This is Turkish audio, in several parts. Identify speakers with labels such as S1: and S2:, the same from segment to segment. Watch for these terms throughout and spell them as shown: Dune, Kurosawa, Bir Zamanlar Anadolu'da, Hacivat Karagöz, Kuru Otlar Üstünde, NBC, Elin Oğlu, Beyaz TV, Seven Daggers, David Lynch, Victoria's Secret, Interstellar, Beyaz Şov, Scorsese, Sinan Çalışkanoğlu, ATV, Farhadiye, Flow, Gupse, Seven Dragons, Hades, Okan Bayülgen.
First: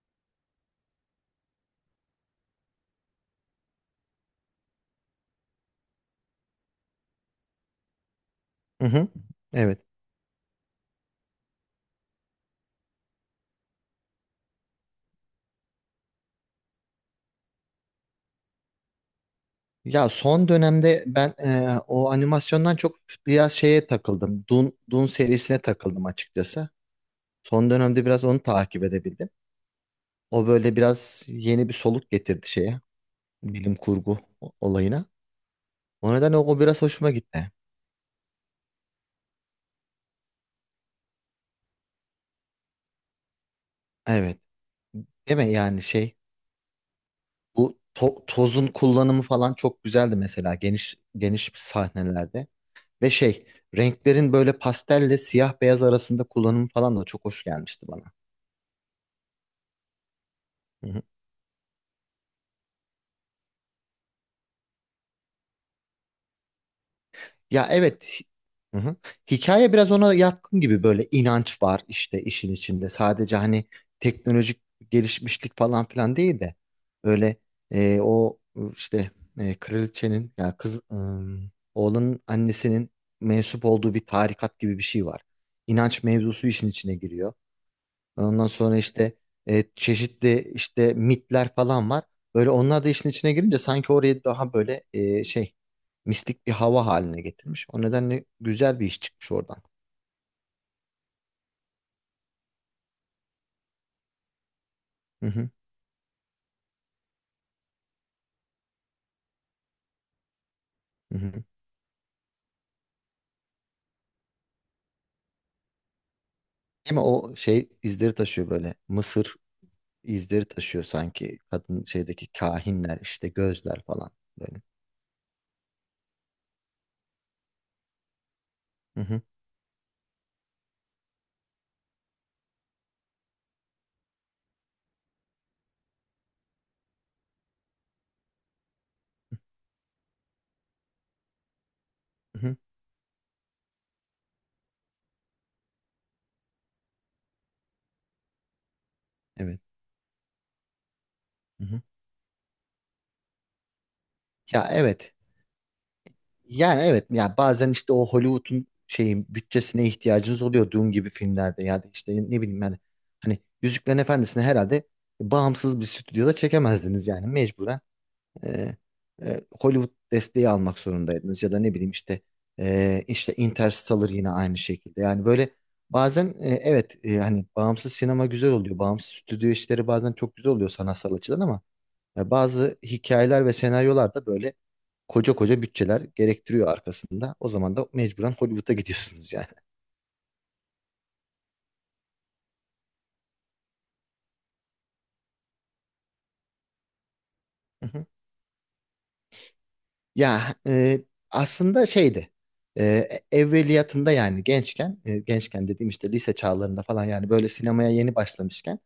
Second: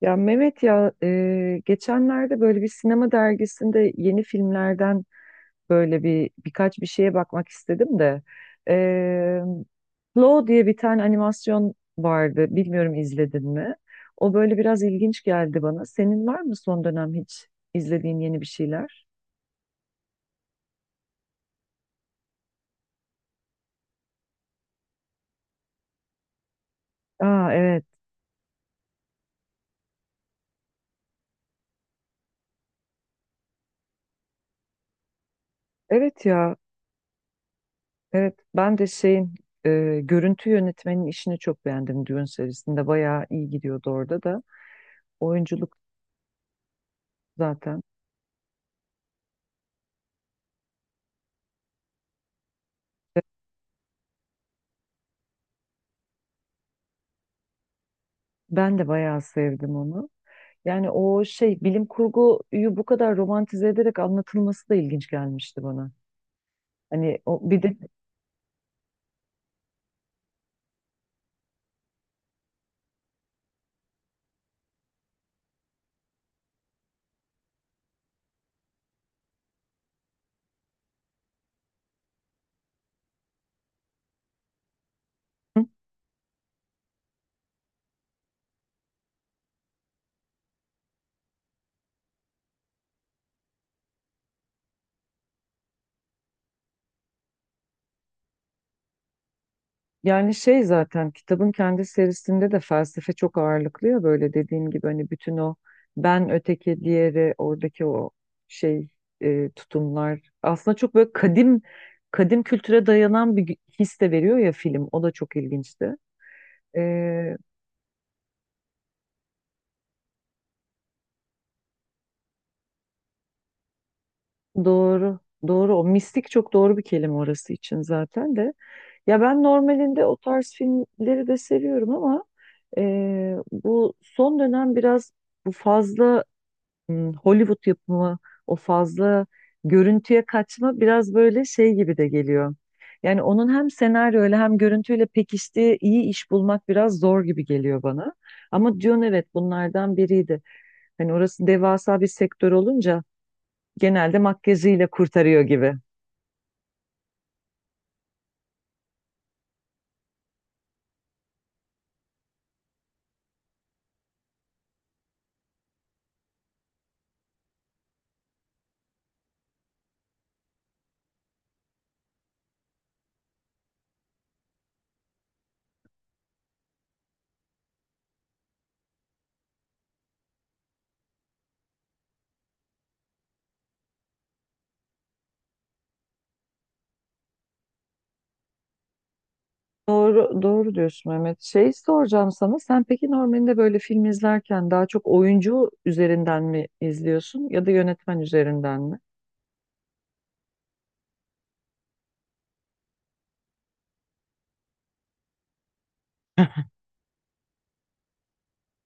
S1: Ya Mehmet ya, geçenlerde böyle bir sinema dergisinde yeni filmlerden böyle birkaç bir şeye bakmak istedim de, e,
S2: Hı hı. Evet.
S1: Flow diye bir tane animasyon vardı. Bilmiyorum izledin mi? O böyle biraz ilginç geldi bana. Senin var mı son dönem hiç izlediğin yeni bir şeyler?
S2: Ya son dönemde ben o animasyondan çok biraz şeye takıldım. Dune serisine takıldım açıkçası.
S1: Aa,
S2: Son
S1: evet.
S2: dönemde biraz onu takip edebildim. O böyle biraz yeni bir soluk getirdi şeye. Bilim kurgu olayına. O
S1: Evet
S2: nedenle o,
S1: ya.
S2: o biraz hoşuma gitti.
S1: Evet, ben de şeyin, görüntü yönetmenin işini çok beğendim Dune serisinde. Bayağı iyi gidiyordu orada
S2: Evet.
S1: da.
S2: Değil mi
S1: Oyunculuk
S2: yani şey bu
S1: zaten.
S2: tozun kullanımı falan çok güzeldi mesela geniş geniş sahnelerde. Ve şey renklerin böyle pastelle siyah beyaz arasında kullanımı falan da çok hoş gelmişti bana.
S1: Ben de bayağı sevdim onu. Yani o şey bilim kurguyu bu kadar romantize ederek anlatılması da ilginç gelmişti bana. Hani o bir
S2: Ya
S1: de,
S2: evet. Hı hı. Hikaye biraz ona yatkın gibi böyle inanç var işte işin içinde. Sadece hani teknolojik gelişmişlik falan filan değil de öyle o işte kraliçenin ya oğlanın annesinin mensup olduğu bir tarikat gibi bir şey var. İnanç mevzusu işin içine giriyor. Ondan sonra işte çeşitli işte mitler falan var. Böyle onlar da işin içine girince sanki orayı daha böyle şey mistik bir hava haline getirmiş. O nedenle güzel bir iş çıkmış oradan.
S1: yani şey, zaten kitabın kendi serisinde de felsefe çok ağırlıklı ya, böyle dediğim gibi hani
S2: Hı
S1: bütün
S2: hı,
S1: o ben öteki diğeri oradaki o şey, tutumlar aslında çok böyle
S2: hı hı.
S1: kadim kültüre dayanan bir his de veriyor ya film, o da çok ilginçti.
S2: Ama
S1: E,
S2: o şey izleri taşıyor böyle. Mısır izleri taşıyor sanki. Kadın şeydeki kahinler işte gözler falan böyle.
S1: doğru, doğru, o mistik çok doğru bir kelime orası için zaten de.
S2: Hı hı,
S1: Ya ben normalinde o tarz filmleri de seviyorum ama bu son dönem biraz bu fazla Hollywood yapımı, o fazla görüntüye kaçma biraz böyle şey gibi de
S2: hı
S1: geliyor.
S2: hı.
S1: Yani onun hem senaryoyla hem görüntüyle pekiştiği iyi iş bulmak biraz zor gibi geliyor bana. Ama Dune, evet,
S2: Evet.
S1: bunlardan biriydi. Hani orası
S2: Hı hı.
S1: devasa bir sektör olunca genelde
S2: Ya
S1: makyajıyla
S2: evet.
S1: kurtarıyor gibi.
S2: Yani evet ya bazen işte o Hollywood'un şeyin bütçesine ihtiyacınız oluyor Dune gibi filmlerde ya da işte ne bileyim yani hani Yüzüklerin Efendisi'ni herhalde bağımsız bir stüdyoda çekemezdiniz yani mecburen e, Hollywood desteği almak zorundaydınız ya da ne bileyim işte işte Interstellar yine aynı şekilde yani böyle bazen evet hani bağımsız sinema güzel oluyor bağımsız stüdyo işleri bazen çok güzel oluyor sanatsal açıdan ama ya bazı hikayeler ve senaryolar da böyle koca koca bütçeler gerektiriyor arkasında. O zaman da mecburen Hollywood'a gidiyorsunuz yani.
S1: Doğru, doğru diyorsun Mehmet. Şey soracağım sana. Sen peki normalde böyle film izlerken daha çok oyuncu üzerinden mi izliyorsun ya da yönetmen üzerinden mi?
S2: Ya aslında şeydi. Evveliyatında yani gençken dediğim işte lise çağlarında falan yani böyle sinemaya yeni başlamışken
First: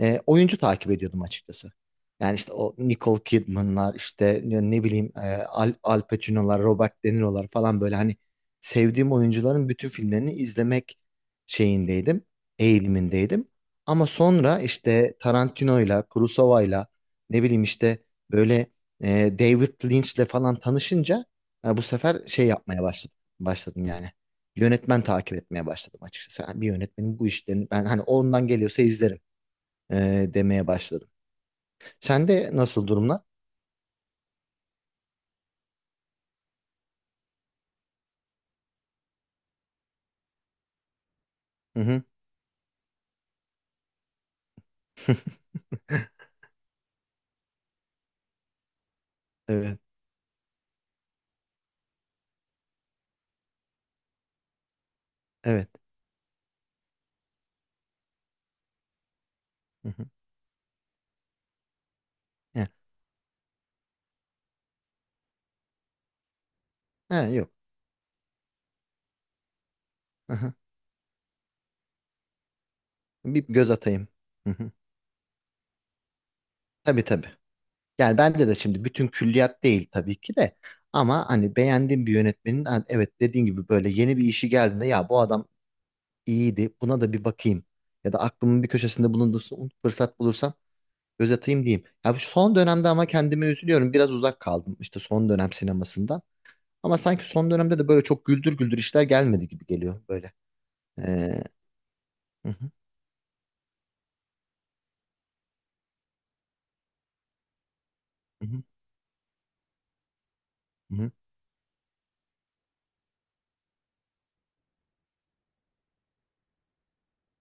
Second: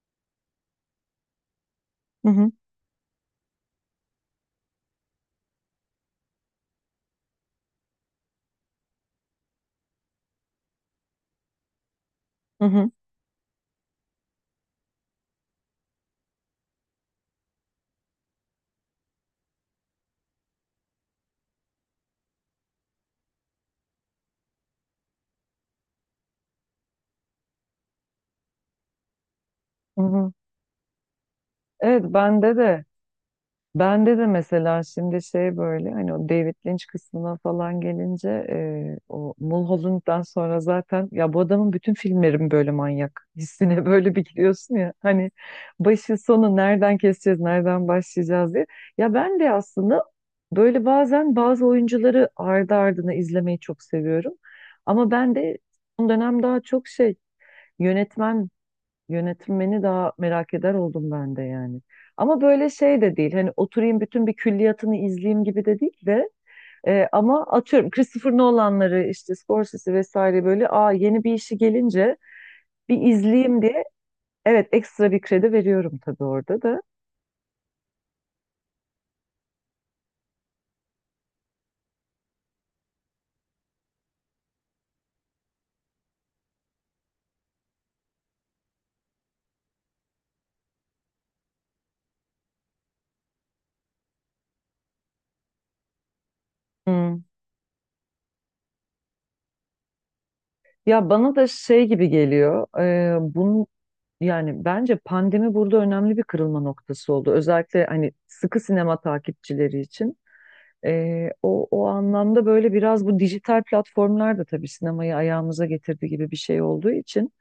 S2: oyuncu takip ediyordum açıkçası.
S1: Hı
S2: Yani
S1: hı,
S2: işte o Nicole Kidman'lar işte ne bileyim Al Pacino'lar, Robert De Niro'lar falan böyle hani sevdiğim oyuncuların bütün filmlerini izlemek şeyindeydim,
S1: hı hı,
S2: eğilimindeydim. Ama sonra işte Tarantino'yla, Kurosawa'yla ne bileyim işte böyle David Lynch'le falan tanışınca bu sefer şey yapmaya başladım. Başladım yani. Yönetmen takip etmeye başladım açıkçası. Yani bir yönetmenin bu işlerini ben hani ondan geliyorsa izlerim
S1: hı hı.
S2: demeye başladım.
S1: Evet,
S2: Sen de
S1: bende de.
S2: nasıl durumlar?
S1: Bende de mesela şimdi şey, böyle hani o David Lynch kısmına falan gelince, o Mulholland'dan sonra zaten ya, bu adamın
S2: Hı
S1: bütün
S2: hı.
S1: filmlerim böyle manyak hissine böyle bir giriyorsun ya hani, başı sonu nereden keseceğiz nereden başlayacağız diye. Ya ben de
S2: Evet.
S1: aslında böyle bazen bazı oyuncuları ardı ardına izlemeyi çok seviyorum ama ben de
S2: Evet.
S1: son dönem daha çok şey, yönetmen, yönetmeni
S2: Hı hı.
S1: daha merak eder oldum ben de yani. Ama
S2: Ha,
S1: böyle şey de değil. Hani oturayım bütün bir külliyatını izleyeyim gibi de değil de,
S2: ha,
S1: ama
S2: yok.
S1: atıyorum Christopher Nolan'ları, işte Scorsese
S2: Hı
S1: vesaire,
S2: hı.
S1: böyle aa yeni bir işi gelince bir
S2: Bir
S1: izleyeyim
S2: göz
S1: diye
S2: atayım. Hı
S1: evet,
S2: hı.
S1: ekstra bir kredi veriyorum tabii orada da.
S2: Tabii tabii. Yani bende de şimdi bütün külliyat değil tabii ki de. Ama hani beğendiğim bir yönetmenin ha, evet dediğin gibi böyle yeni bir işi geldiğinde ya bu adam iyiydi. Buna da bir bakayım. Ya da aklımın bir köşesinde bulundursun. Fırsat bulursam göz atayım diyeyim. Ya bu son dönemde ama kendime üzülüyorum. Biraz uzak kaldım işte son dönem sinemasından. Ama
S1: Hı.
S2: sanki son dönemde de böyle çok güldür güldür işler gelmedi gibi geliyor böyle.
S1: Ya, bana
S2: Ee,
S1: da şey gibi
S2: hı
S1: geliyor.
S2: hı,
S1: Bunun, yani bence pandemi burada önemli bir kırılma noktası oldu. Özellikle hani
S2: hı
S1: sıkı
S2: hı,
S1: sinema takipçileri için.
S2: hı hı.
S1: O anlamda böyle biraz bu dijital platformlar da tabii sinemayı ayağımıza getirdi gibi bir şey olduğu için,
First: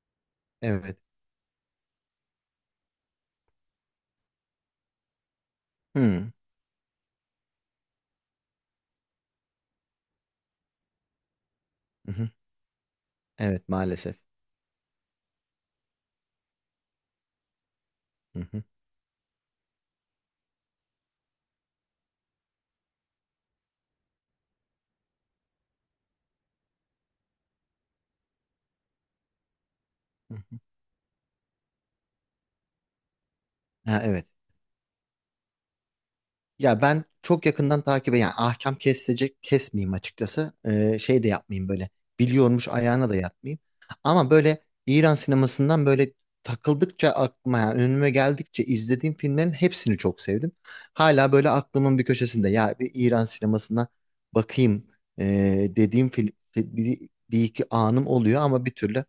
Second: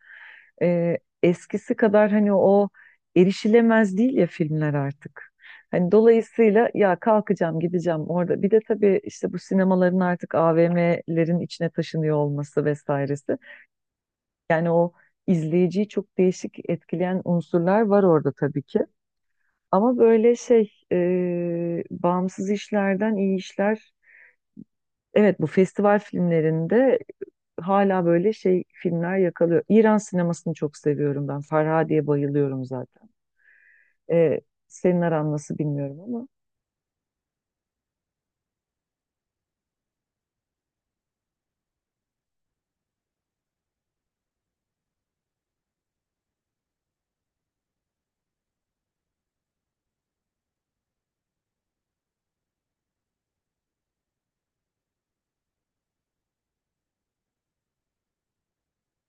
S2: Evet.
S1: eskisi kadar hani o erişilemez değil ya filmler artık. Hani
S2: Hı,
S1: dolayısıyla ya, kalkacağım gideceğim orada. Bir de tabii işte bu sinemaların artık AVM'lerin içine
S2: hı
S1: taşınıyor
S2: hı.
S1: olması vesairesi.
S2: Evet maalesef.
S1: Yani o izleyiciyi çok değişik etkileyen unsurlar var orada
S2: Hı
S1: tabii
S2: hı,
S1: ki. Ama böyle şey, bağımsız işlerden iyi işler. Evet, bu festival filmlerinde hala böyle şey filmler yakalıyor. İran
S2: hı
S1: sinemasını
S2: hı.
S1: çok seviyorum ben. Farhadiye bayılıyorum zaten.
S2: Ha, evet.
S1: E, senin aran nasıl bilmiyorum ama.
S2: Ya ben çok yakından takip yani ahkam kesilecek kesmeyeyim açıkçası. Şey de yapmayayım böyle biliyormuş ayağına da yatmayayım. Ama böyle İran sinemasından böyle takıldıkça aklıma yani önüme geldikçe izlediğim filmlerin hepsini çok sevdim. Hala böyle aklımın bir köşesinde ya bir İran sinemasına bakayım dediğim film bir, bir iki anım oluyor ama bir türlü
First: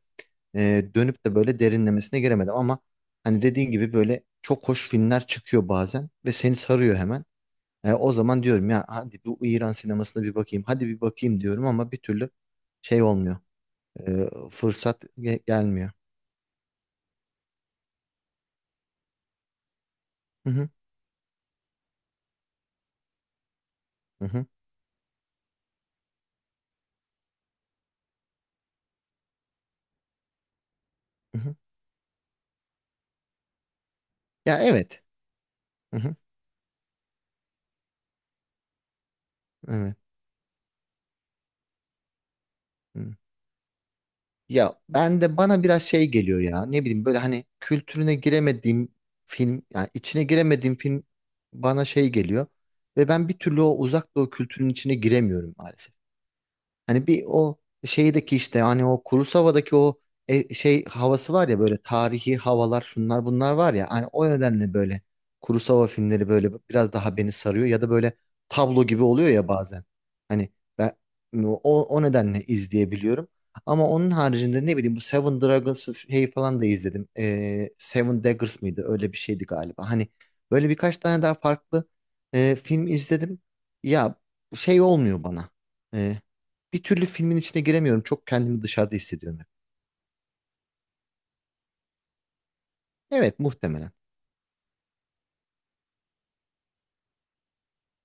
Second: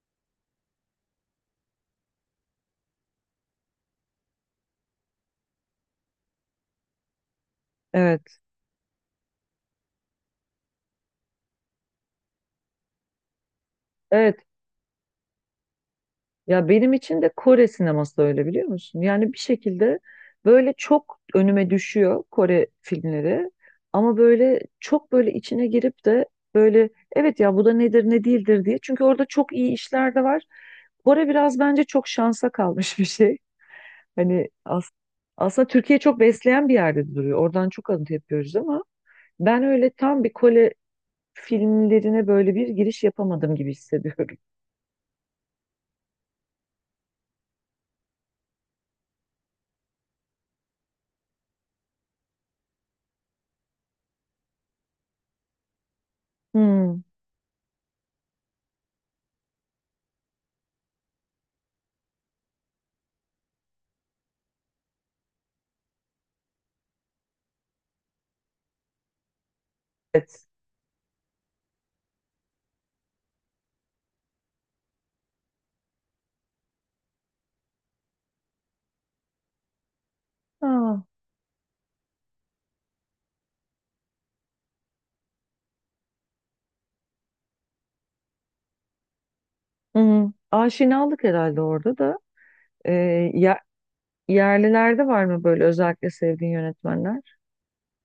S2: dönüp de böyle derinlemesine giremedim ama hani dediğin gibi böyle çok hoş filmler çıkıyor bazen ve seni sarıyor hemen. O
S1: Evet.
S2: zaman diyorum ya hadi bu İran sinemasına bir bakayım. Hadi bir bakayım diyorum ama bir türlü şey olmuyor.
S1: Evet.
S2: Fırsat gelmiyor.
S1: Ya benim için de Kore sineması da öyle, biliyor musun? Yani bir şekilde
S2: Hı hı,
S1: böyle çok önüme düşüyor Kore filmleri ama
S2: hı hı,
S1: böyle çok, böyle içine girip de böyle, evet ya, bu da nedir ne değildir diye. Çünkü orada çok iyi işler de var. Kore
S2: hı hı.
S1: biraz bence çok şansa kalmış bir şey. Hani
S2: Ya
S1: as
S2: evet.
S1: aslında Türkiye
S2: Hı hı,
S1: çok besleyen bir yerde duruyor. Oradan çok alıntı yapıyoruz ama ben öyle
S2: evet.
S1: tam bir Kore filmlerine böyle bir giriş
S2: Hı.
S1: yapamadım gibi hissediyorum.
S2: Ya ben de bana biraz şey geliyor ya. Ne bileyim böyle hani kültürüne giremediğim film yani içine giremediğim film bana şey geliyor ve ben bir türlü o uzak doğu kültürünün içine giremiyorum maalesef.
S1: Hmm.
S2: Hani bir o şeydeki işte hani o Kurosawa'daki o şey havası var ya böyle tarihi havalar şunlar bunlar var ya hani o nedenle böyle Kurosawa filmleri böyle biraz daha beni sarıyor ya da böyle tablo gibi oluyor ya bazen.
S1: Evet.
S2: Hani ben o nedenle izleyebiliyorum. Ama onun haricinde ne bileyim bu Seven Dragons şeyi falan da izledim. Seven Daggers mıydı? Öyle bir şeydi galiba. Hani böyle
S1: Aa.
S2: birkaç tane daha farklı film izledim. Ya şey olmuyor bana bir türlü filmin içine giremiyorum. Çok kendimi dışarıda hissediyorum hep.
S1: Hı-hı. Aşinalık herhalde orada da. Ee,
S2: Evet
S1: ya,
S2: muhtemelen.
S1: yerlilerde var mı böyle özellikle sevdiğin yönetmenler?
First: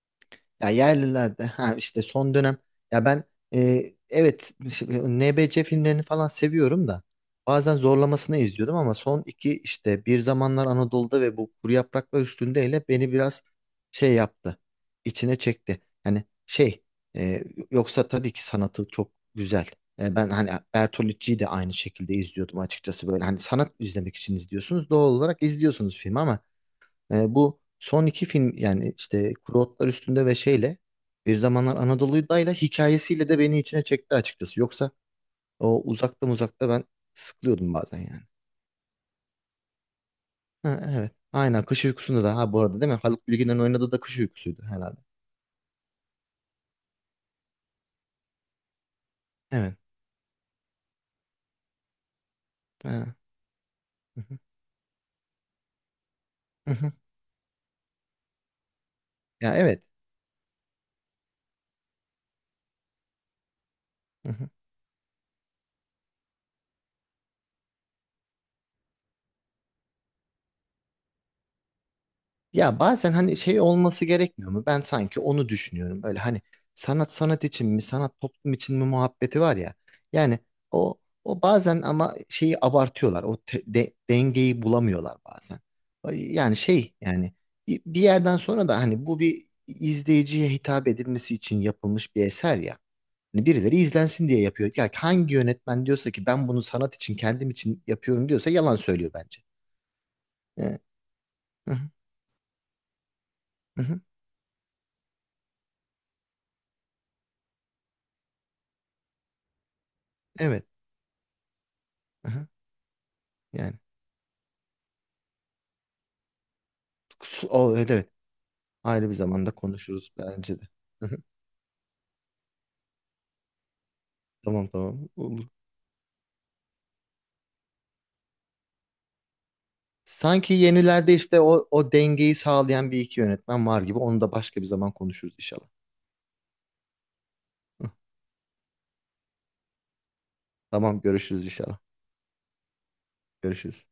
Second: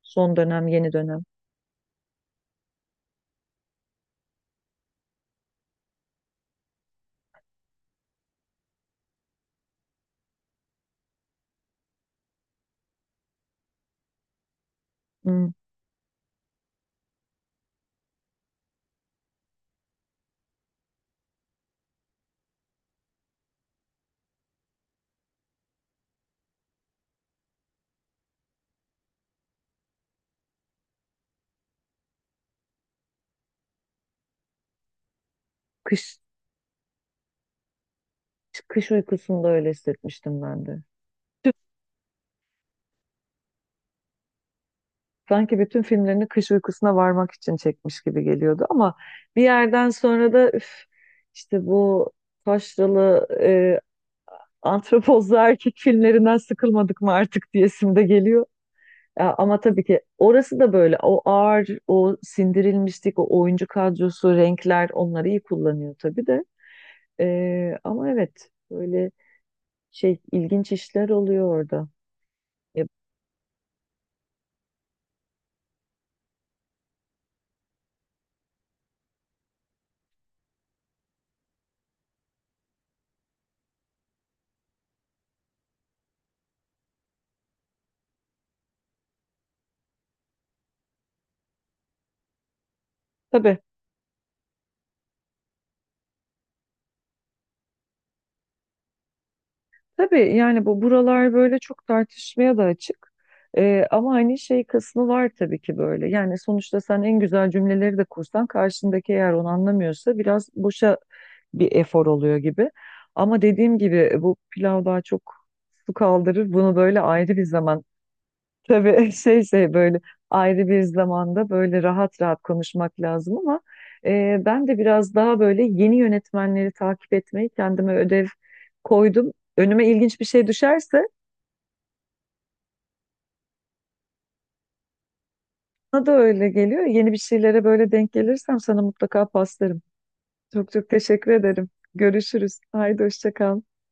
S1: Son dönem,
S2: Ya
S1: yeni dönem.
S2: yerlilerde ha işte son dönem ya ben e, evet şimdi NBC filmlerini falan seviyorum da bazen zorlamasına izliyordum ama son iki işte Bir Zamanlar Anadolu'da ve bu Kuru Yapraklar Üstünde'yle beni biraz şey yaptı. İçine
S1: Hı.
S2: çekti. Hani şey e, yoksa tabii ki sanatı çok güzel. Ben hani Bertolucci'yi de aynı şekilde izliyordum açıkçası böyle. Hani sanat izlemek için izliyorsunuz. Doğal olarak izliyorsunuz filmi ama bu son iki film yani işte Kuru Otlar Üstünde ve şeyle Bir Zamanlar Anadolu'dayla hikayesiyle de beni içine çekti açıkçası. Yoksa o
S1: Kış,
S2: uzakta uzakta ben sıkılıyordum bazen yani.
S1: kış uykusunda öyle hissetmiştim ben de.
S2: Ha, evet.
S1: Tü-
S2: Aynen Kış Uykusu'nda da ha bu arada değil mi? Haluk Bilginer'in oynadığı da Kış Uykusu'ydu herhalde.
S1: Sanki bütün filmlerini Kış Uykusu'na varmak için çekmiş gibi geliyordu ama bir
S2: Evet.
S1: yerden sonra da üf, işte bu
S2: Ha.
S1: taşralı,
S2: Hı hı.
S1: antropozlu erkek filmlerinden
S2: Hı hı.
S1: sıkılmadık mı artık diyesim de geliyor. Ya,
S2: Ya
S1: ama tabii
S2: evet.
S1: ki orası da böyle o ağır, o sindirilmişlik, o oyuncu kadrosu, renkler, onları iyi kullanıyor tabii de. Ama evet, böyle şey, ilginç işler oluyor orada.
S2: Ya
S1: Ya,
S2: bazen hani şey olması gerekmiyor mu? Ben sanki onu düşünüyorum. Böyle hani sanat sanat için mi, sanat toplum için mi muhabbeti var ya. Yani o bazen ama şeyi abartıyorlar. O dengeyi bulamıyorlar bazen. Ay, yani şey yani bir yerden sonra da hani bu bir izleyiciye hitap edilmesi için yapılmış bir eser ya. Hani
S1: tabii
S2: birileri izlensin diye yapıyor. Ya hangi yönetmen diyorsa ki ben bunu sanat için kendim için yapıyorum diyorsa yalan söylüyor bence.
S1: Tabii yani,
S2: Ee,
S1: bu buralar böyle
S2: hı hı,
S1: çok tartışmaya da açık.
S2: hı hı,
S1: Ama hani şey kısmı var tabii ki böyle. Yani sonuçta sen en güzel cümleleri de kursan karşındaki eğer onu anlamıyorsa biraz
S2: evet.
S1: boşa bir efor
S2: Hı
S1: oluyor
S2: hı,
S1: gibi. Ama
S2: yani.
S1: dediğim gibi bu pilav daha çok su kaldırır. Bunu böyle ayrı bir
S2: O,
S1: zaman.
S2: evet evet. Ayrı
S1: Tabii,
S2: bir
S1: şey
S2: zamanda
S1: şey böyle,
S2: konuşuruz bence de.
S1: ayrı bir zamanda böyle rahat rahat konuşmak lazım ama, ben
S2: Tamam
S1: de
S2: tamam.
S1: biraz daha
S2: Olur.
S1: böyle yeni yönetmenleri takip etmeyi kendime ödev koydum. Önüme ilginç bir şey
S2: Sanki
S1: düşerse
S2: yenilerde işte o dengeyi sağlayan bir iki yönetmen var gibi. Onu da başka bir zaman konuşuruz inşallah.
S1: bana da öyle geliyor. Yeni bir şeylere böyle denk gelirsem sana mutlaka paslarım. Çok çok
S2: Tamam
S1: teşekkür
S2: görüşürüz
S1: ederim.
S2: inşallah.
S1: Görüşürüz. Haydi, hoşça kal.
S2: Görüşürüz.